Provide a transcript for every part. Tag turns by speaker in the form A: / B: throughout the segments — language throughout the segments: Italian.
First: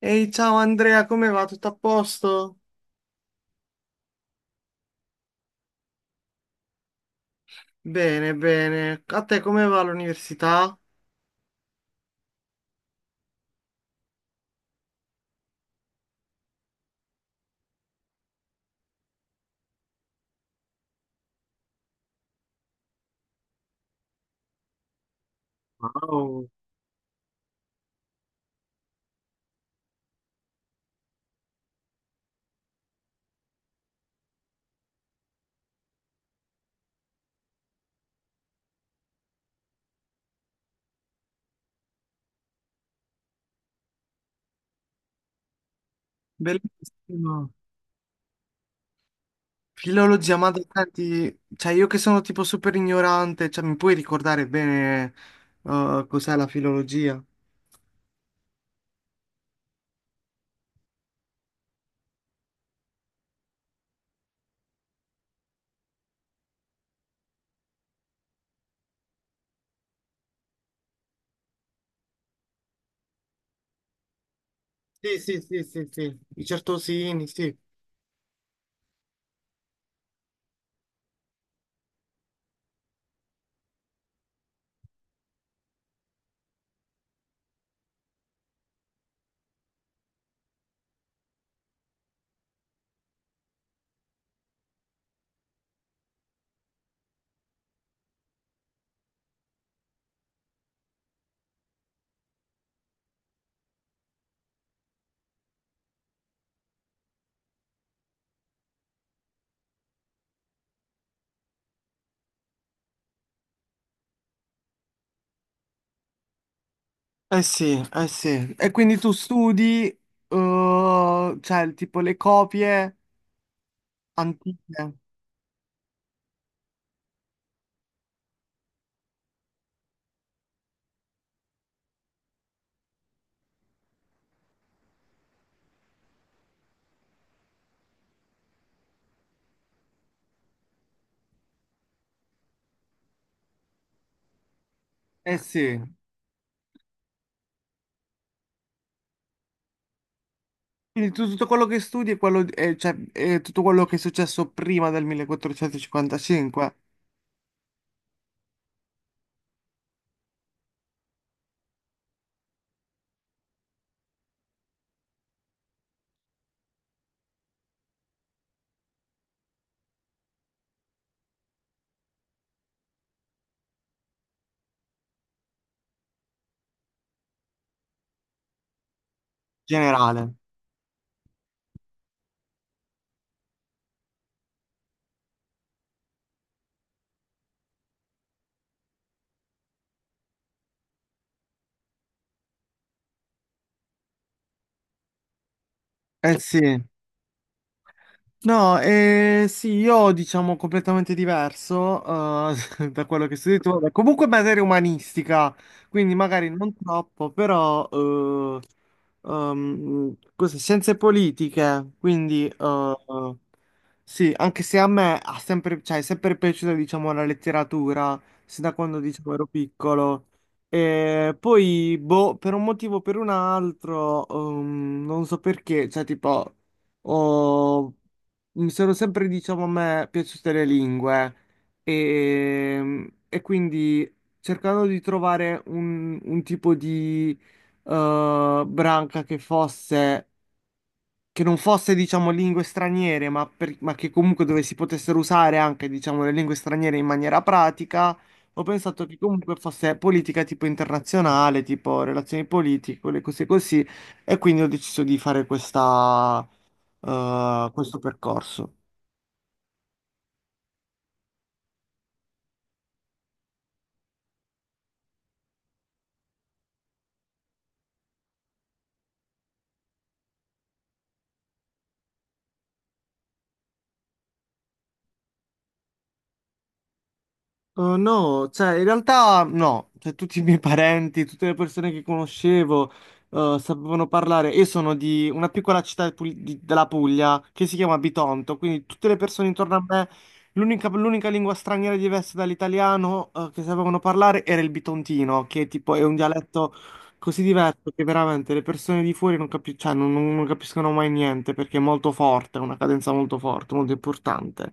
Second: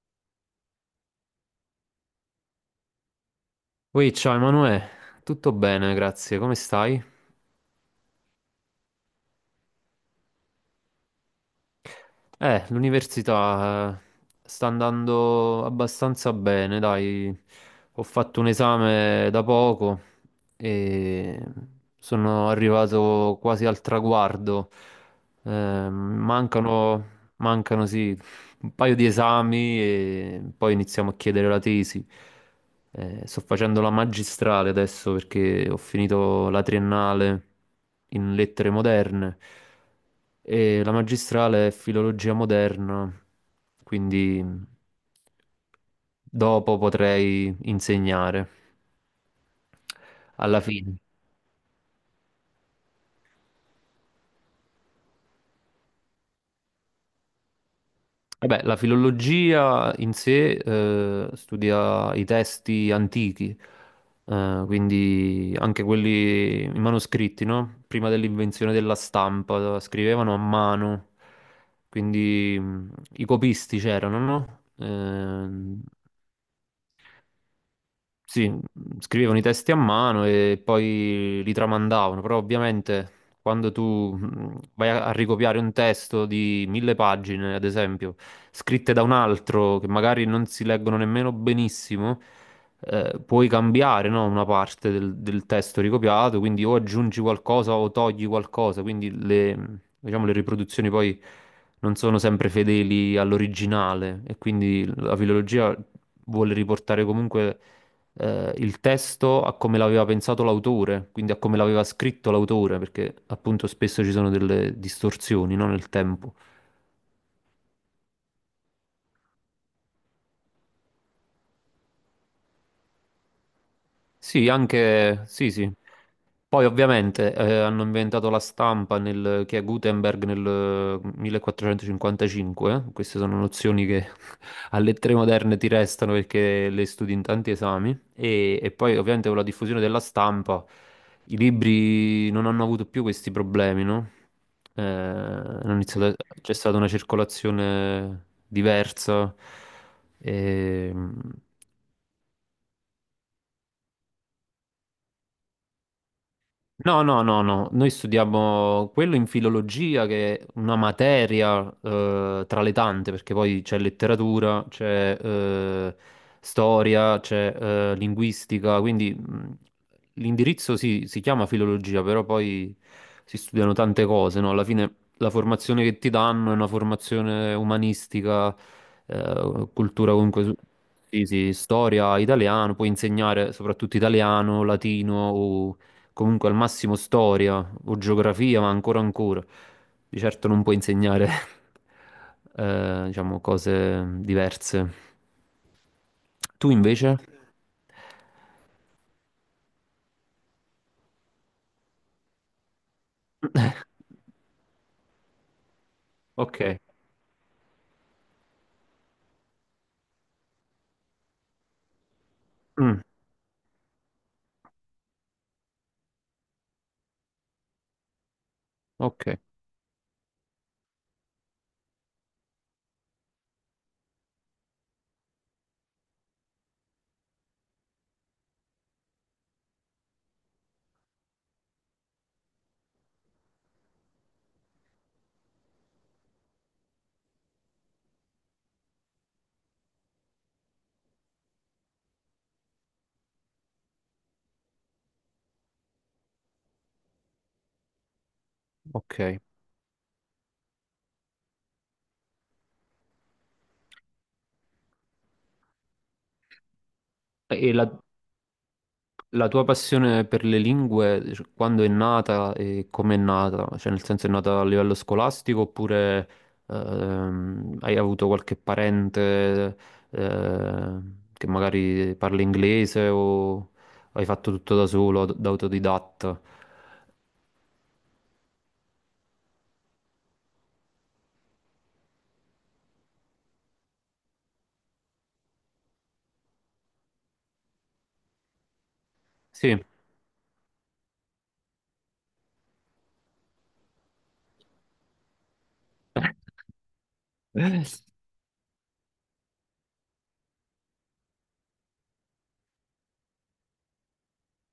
A: Ehi, ciao Andrea, come va? Tutto a posto?
B: Ui, ciao Emanuele, tutto bene, grazie, come stai?
A: Bene, bene. A te come va l'università?
B: L'università sta andando abbastanza bene, dai, ho fatto un esame da poco e sono arrivato quasi al traguardo. Eh,
A: Wow,
B: mancano sì, un paio di esami e poi iniziamo a chiedere la tesi. Sto facendo la magistrale adesso perché ho finito la triennale in lettere moderne e la magistrale è filologia moderna, quindi dopo
A: bellissimo.
B: potrei insegnare
A: Filologia, ma
B: alla
A: dai,
B: fine.
A: senti, cioè io che sono tipo super ignorante, cioè mi puoi ricordare bene cos'è la filologia?
B: Vabbè, la filologia in sé studia i testi antichi, quindi anche quelli i manoscritti, no? Prima dell'invenzione della stampa, scrivevano a mano, quindi i copisti c'erano, no?
A: Sì, sì, sì,
B: Ehm,
A: sì, sì. I certosini, sì.
B: sì, scrivevano i testi a mano e poi li tramandavano, però ovviamente quando tu vai a ricopiare un testo di mille pagine, ad esempio, scritte da un altro che magari non si leggono nemmeno benissimo, puoi cambiare, no, una parte del testo ricopiato, quindi o aggiungi qualcosa o togli qualcosa, quindi le, diciamo, le riproduzioni poi non sono sempre fedeli all'originale e quindi la filologia vuole riportare comunque il testo a come l'aveva pensato l'autore, quindi a come l'aveva scritto l'autore, perché appunto spesso ci sono delle distorsioni, no, nel tempo.
A: Eh sì, eh sì. E quindi tu studi, cioè tipo le copie
B: Sì,
A: antiche?
B: anche sì, sì. Poi ovviamente hanno inventato la stampa che è Gutenberg nel millequattrocentocinquantacinque, 1455. Queste sono nozioni che alle tre moderne ti restano perché le studi in tanti esami e poi ovviamente con la diffusione della stampa i libri non hanno avuto più questi problemi, no? Eh,
A: Eh
B: hanno
A: sì.
B: iniziato a- C'è stata una circolazione diversa. E,
A: Quindi tutto quello che studi è, quello, cioè, è tutto quello che è successo prima del 1455, in
B: No, no, no, no, noi studiamo quello in filologia, che è una materia tra le tante, perché poi c'è letteratura, c'è storia, c'è linguistica, quindi l'indirizzo sì, si chiama filologia, però poi si studiano tante cose, no? Alla fine la formazione che ti danno è una formazione umanistica, cultura
A: generale.
B: comunque. Sì, sì, storia, italiano, puoi insegnare soprattutto italiano, latino o comunque al massimo storia o geografia, ma ancora ancora. Di certo non puoi insegnare, diciamo, cose diverse.
A: Eh sì.
B: Tu invece?
A: No, sì, io diciamo completamente diverso da quello che studi tu. Vabbè, comunque materia umanistica, quindi magari non
B: Ok,
A: troppo, però scienze politiche, quindi.
B: mm,
A: Sì, anche se a me ha sempre, cioè, è sempre piaciuta, diciamo, la letteratura, sin da quando,
B: ok,
A: diciamo, ero piccolo. E poi, boh, per un motivo o per un altro, non so perché, cioè, tipo, ho- mi sono sempre, diciamo, a me piaciute le lingue. E quindi, cercando di trovare un tipo di branca che non fosse, diciamo, lingue straniere, ma che comunque dove si potessero usare anche, diciamo, le lingue straniere in maniera pratica, ho pensato che
B: ok.
A: comunque fosse politica tipo internazionale, tipo relazioni politiche, quelle cose così, e quindi ho deciso di fare
B: E la,
A: questo percorso.
B: La tua passione per le lingue, cioè, quando è nata e come è nata? Cioè, nel senso è nata a livello scolastico oppure hai avuto qualche parente eh, che magari parla inglese o hai fatto tutto da solo, da autodidatta?
A: Oh, no, cioè in realtà no, cioè, tutti i miei parenti, tutte le persone che conoscevo sapevano parlare. Io sono di una piccola città della Puglia che si chiama Bitonto, quindi tutte le persone intorno
B: Sì.
A: a me, l'unica lingua straniera diversa dall'italiano che sapevano parlare era il bitontino, che tipo è un dialetto così
B: Vabbè,
A: diverso che veramente le persone di fuori non, capi- cioè, non capiscono mai niente perché è molto forte, è una cadenza molto forte, molto importante.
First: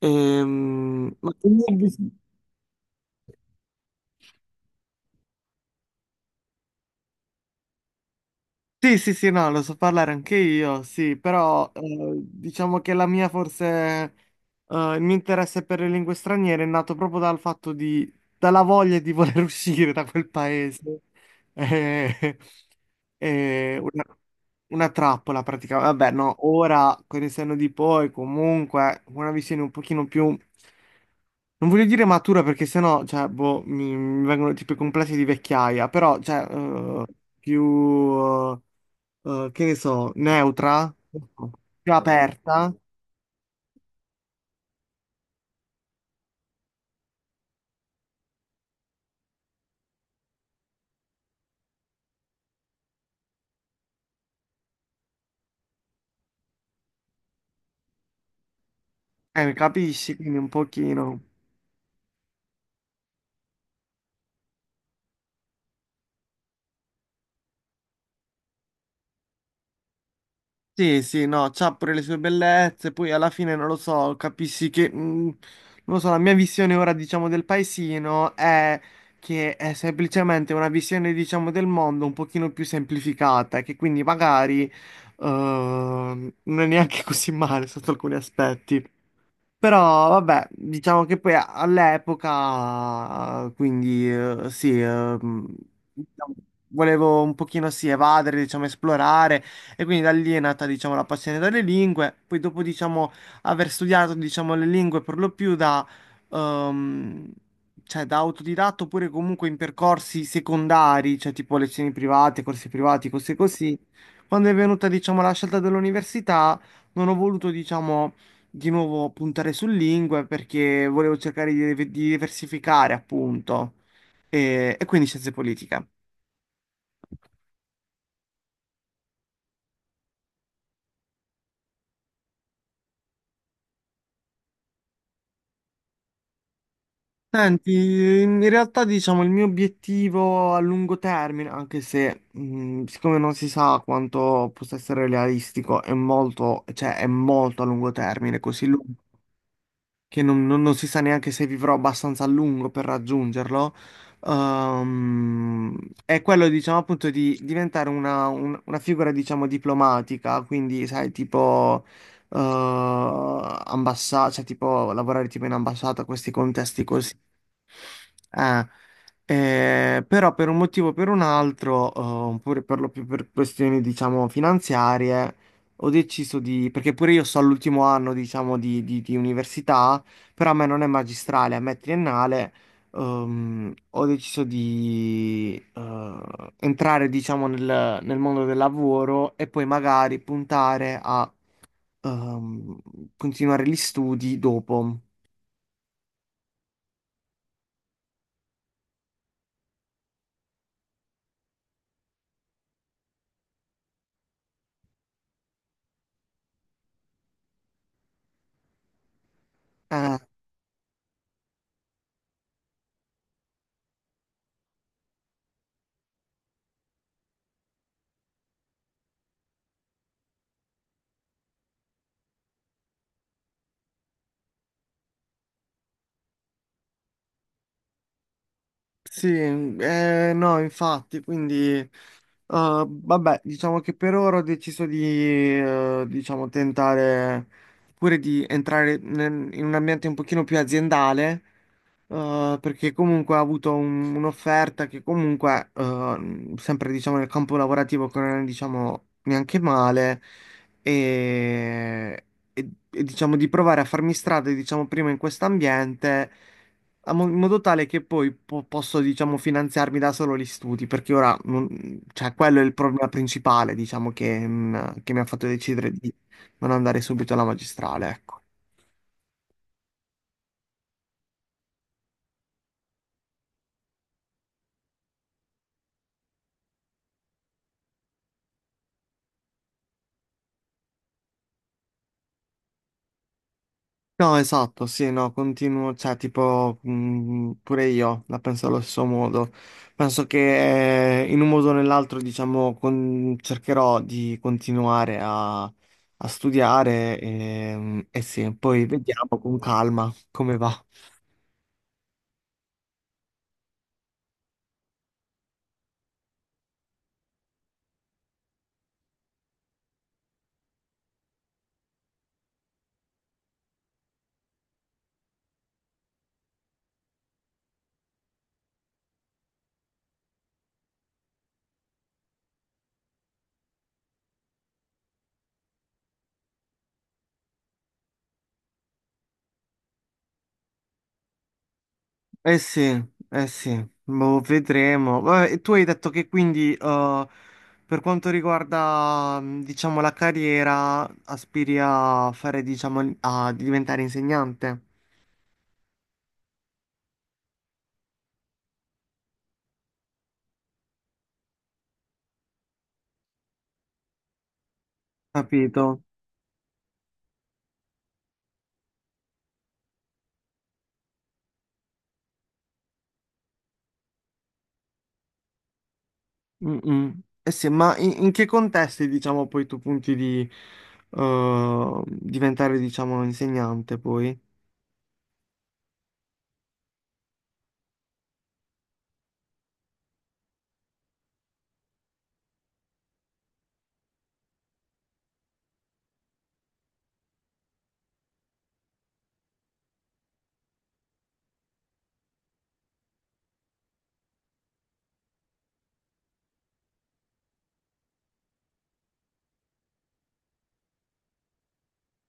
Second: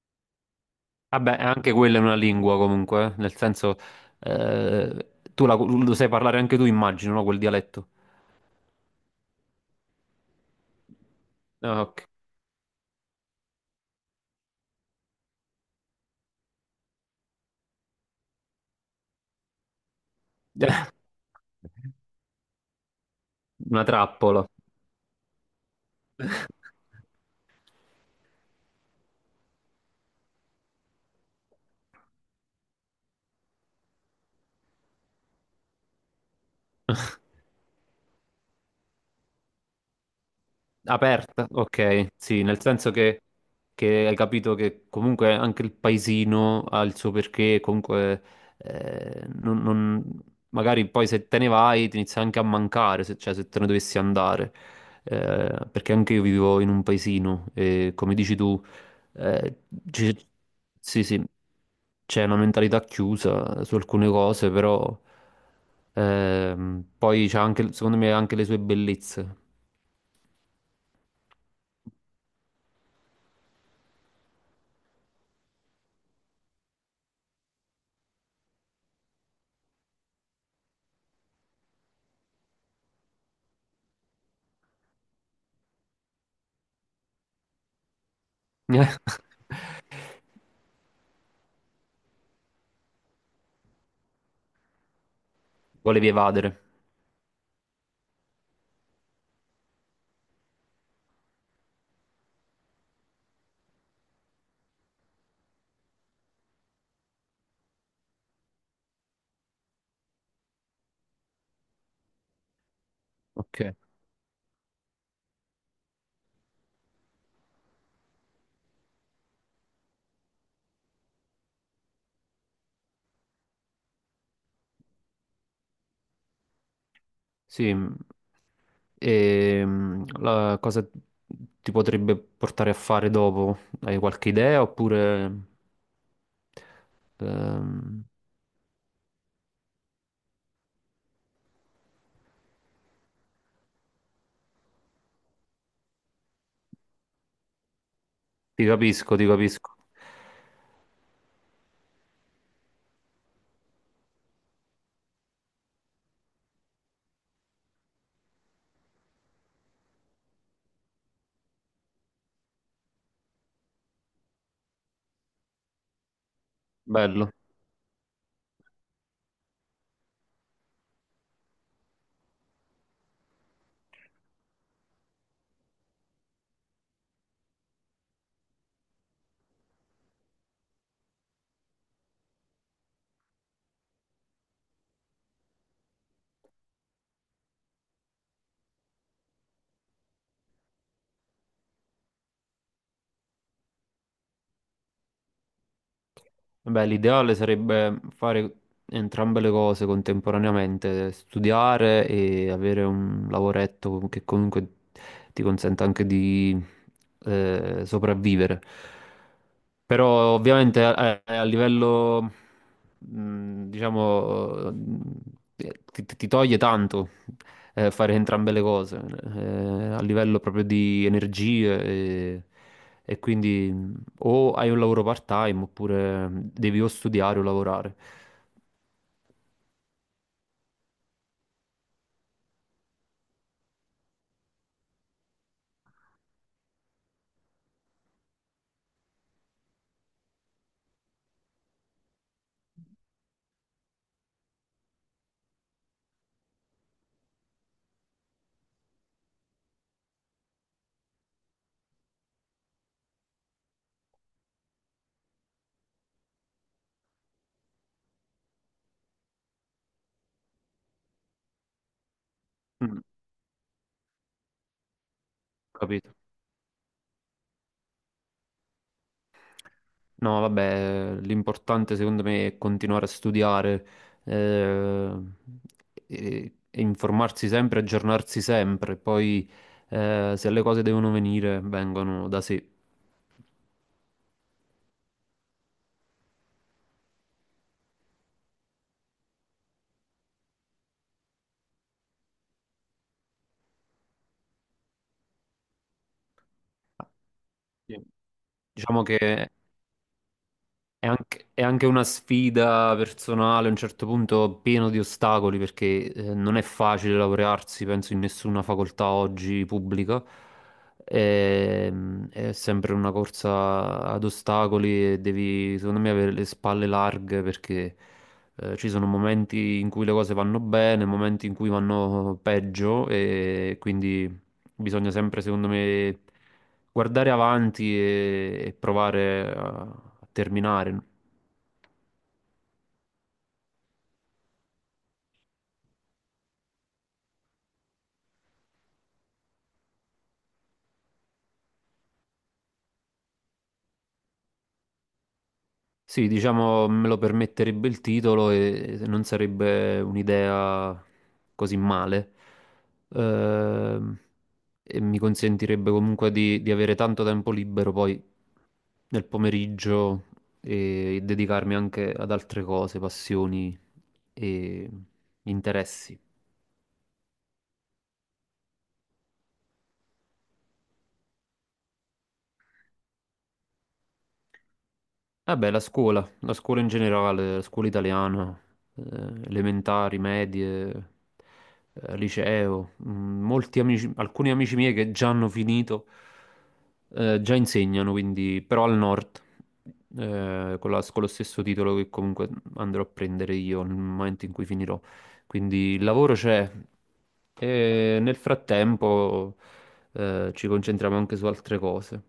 A: Ehm, ma tu-
B: anche quella è una lingua comunque, nel senso lo sai parlare anche tu, immagino, no? Quel dialetto.
A: Sì, sì, sì, no, lo so parlare anche io, sì, però
B: Ah, ok.
A: diciamo che il mio interesse per le lingue straniere è nato proprio dal fatto dalla voglia di voler uscire da quel paese. Eh, eh,
B: Una
A: una,
B: trappola.
A: una trappola praticamente. Vabbè, no, ora con il senno di poi comunque una visione un pochino più. Non voglio dire matura perché sennò, cioè, boh, mi vengono tipo i complessi di vecchiaia, però, cioè, più che ne so, neutra,
B: Aperta,
A: più
B: ok, sì, nel
A: aperta,
B: senso che hai capito che comunque anche il paesino ha il suo perché, comunque eh, non- non- magari poi se te ne vai ti inizia anche a mancare, se, cioè se te ne dovessi andare, perché anche io vivo in un paesino e, come dici tu, eh,
A: capisci?
B: ci-
A: Quindi un
B: sì, sì,
A: pochino.
B: c'è una mentalità chiusa su alcune cose, però poi c'ha anche, secondo me, ha anche le sue bellezze.
A: Sì, sì, no, c'ha pure le sue bellezze, poi alla fine non lo so, capisci che, non lo so, la mia visione ora, diciamo, del paesino è che è semplicemente una visione, diciamo, del mondo un pochino più semplificata, che quindi magari, non è neanche così male sotto alcuni aspetti. Però vabbè, diciamo che poi all'epoca, quindi sì, mh,
B: Volevi
A: diciamo,
B: evadere.
A: volevo un pochino sì evadere, diciamo esplorare e quindi da lì è nata diciamo la passione delle lingue, poi dopo diciamo aver studiato diciamo le lingue per lo più ehm, cioè, da autodidatto oppure comunque in percorsi secondari, cioè tipo lezioni private, corsi privati, cose
B: Ok.
A: così, quando è venuta diciamo la scelta dell'università non ho voluto diciamo di nuovo puntare su lingue perché volevo cercare di diversificare, appunto, e quindi scienze politiche.
B: Sì. E la cosa ti potrebbe portare a fare dopo? Hai qualche idea oppure? ehm,
A: Senti, in realtà diciamo il mio obiettivo a lungo termine, anche se siccome non si sa quanto possa essere realistico, è molto, cioè è molto a lungo termine,
B: Ti
A: così lungo,
B: capisco, ti capisco.
A: che non si sa neanche se vivrò abbastanza a lungo per raggiungerlo, ehm, è quello, diciamo, appunto di diventare una, una figura, diciamo, diplomatica, quindi, sai, tipo, cioè, tipo, lavorare tipo in ambasciata, questi contesti così.
B: Bello.
A: Eh, però per un motivo o per un altro, oppure per lo più per questioni, diciamo, finanziarie, ho deciso di, perché pure io sto all'ultimo anno, diciamo, di università, però a me non è magistrale, a me è triennale, ho deciso di entrare, diciamo, nel mondo del lavoro e poi magari puntare a ehm, continuare gli studi dopo.
B: Beh, l'ideale sarebbe fare entrambe le cose contemporaneamente, studiare e avere un lavoretto che comunque ti consenta anche di sopravvivere.
A: Eh,
B: Però ovviamente a livello, diciamo, ti toglie tanto fare entrambe le cose, a livello proprio di energie, e e quindi o hai un lavoro part-time oppure devi o studiare o lavorare.
A: sì, no, infatti, quindi, vabbè, diciamo che per ora ho deciso di, diciamo, tentare pure di entrare in un ambiente un pochino più aziendale perché comunque ha avuto un'offerta che comunque, sempre diciamo nel campo lavorativo, che non è diciamo neanche male, e, e, diciamo di provare a farmi strada, diciamo prima in quest'ambiente, in modo tale che poi posso diciamo finanziarmi da solo gli studi, perché ora, cioè, quello è il
B: Mm,
A: problema principale, diciamo, che mi ha fatto decidere di
B: capito?
A: non andare subito alla magistrale, ecco.
B: No, vabbè, l'importante secondo me è continuare a studiare, eh, e informarsi sempre, aggiornarsi sempre, poi se le cose devono venire, vengono da sé.
A: No, esatto, sì, no, continuo, cioè, tipo, pure io la penso allo stesso modo. Penso che in un modo o nell'altro, diciamo, cercherò di continuare a studiare
B: Sì.
A: e sì, poi
B: Diciamo
A: vediamo
B: che
A: con calma come va.
B: è anche una sfida personale, a un certo punto pieno di ostacoli, perché non è facile laurearsi, penso, in nessuna facoltà oggi pubblica. È sempre una corsa ad ostacoli e devi, secondo me, avere le spalle larghe, perché ci sono momenti in cui le cose vanno bene, momenti in cui vanno peggio, e quindi bisogna sempre, secondo me, guardare avanti e provare a terminare.
A: Eh sì, eh sì, boh, vedremo. Vabbè, e tu hai detto che quindi, per quanto riguarda, diciamo, la carriera, aspiri diciamo, a diventare insegnante?
B: Sì, diciamo, me lo permetterebbe il titolo e non sarebbe un'idea così male. Ehm, e mi consentirebbe
A: Capito.
B: comunque di avere tanto tempo libero poi nel pomeriggio e dedicarmi anche ad altre cose, passioni e interessi.
A: Mm-mm. Eh sì, ma in che contesti, diciamo, poi tu punti di diventare, diciamo, insegnante poi?
B: Eh beh, la scuola in generale, la scuola italiana, eh, elementari, medie, liceo. Molti amici, alcuni amici miei che già hanno finito, già insegnano, quindi, però al nord, con lo stesso titolo che comunque andrò a prendere io nel momento in cui finirò. Quindi il lavoro c'è e, nel frattempo, ci concentriamo anche su altre cose.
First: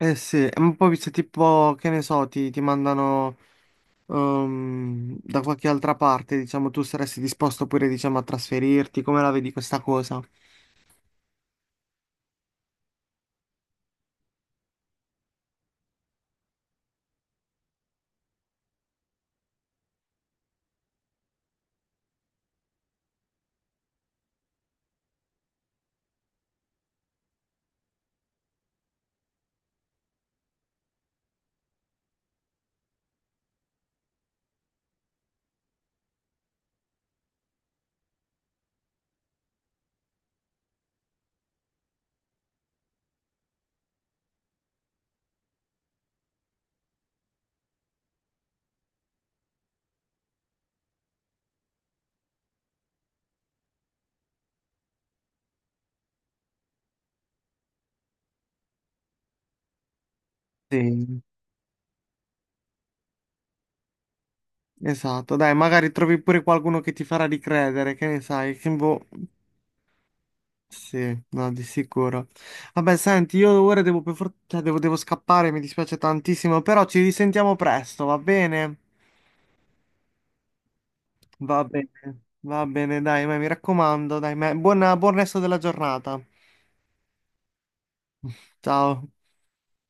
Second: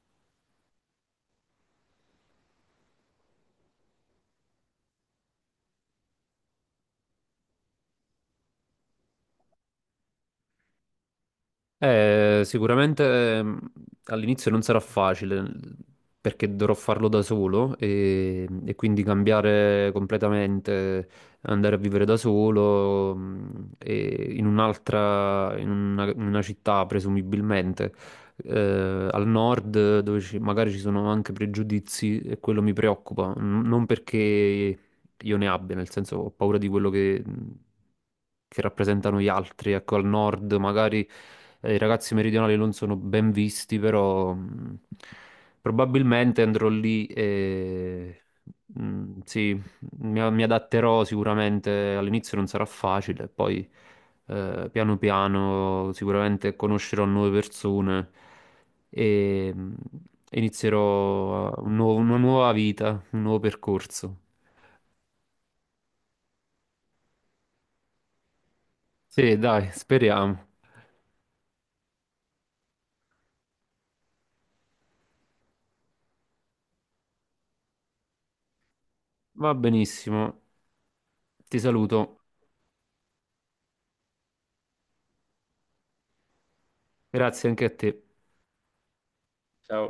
A: Eh sì, ma poi se tipo, che ne so, ti mandano da qualche altra parte, diciamo, tu saresti disposto pure, diciamo, a trasferirti, come la vedi questa cosa?
B: Sicuramente all'inizio non sarà facile perché dovrò farlo da solo e quindi cambiare completamente, andare a vivere da solo, e in una città presumibilmente, al nord, dove magari ci sono anche pregiudizi e quello mi preoccupa, non perché io ne abbia, nel senso ho paura di quello che rappresentano gli altri. Ecco, al nord magari i ragazzi meridionali non sono ben visti, però probabilmente andrò lì e sì, mi adatterò sicuramente. All'inizio non sarà facile, poi piano piano sicuramente conoscerò nuove persone e
A: Sì,
B: inizierò una nuova vita, un nuovo percorso.
A: esatto, dai, magari trovi pure qualcuno che ti farà ricredere, che ne sai, che boh.
B: Sì, dai, speriamo.
A: Sì, no, di sicuro. Vabbè, senti, io ora devo, cioè, devo scappare, mi dispiace tantissimo, però ci risentiamo presto, va bene?
B: Va benissimo.
A: Va
B: Ti
A: bene,
B: saluto.
A: va bene, dai, ma mi raccomando, dai, buon resto della giornata.
B: Grazie anche a te.
A: Ciao.
B: Ciao.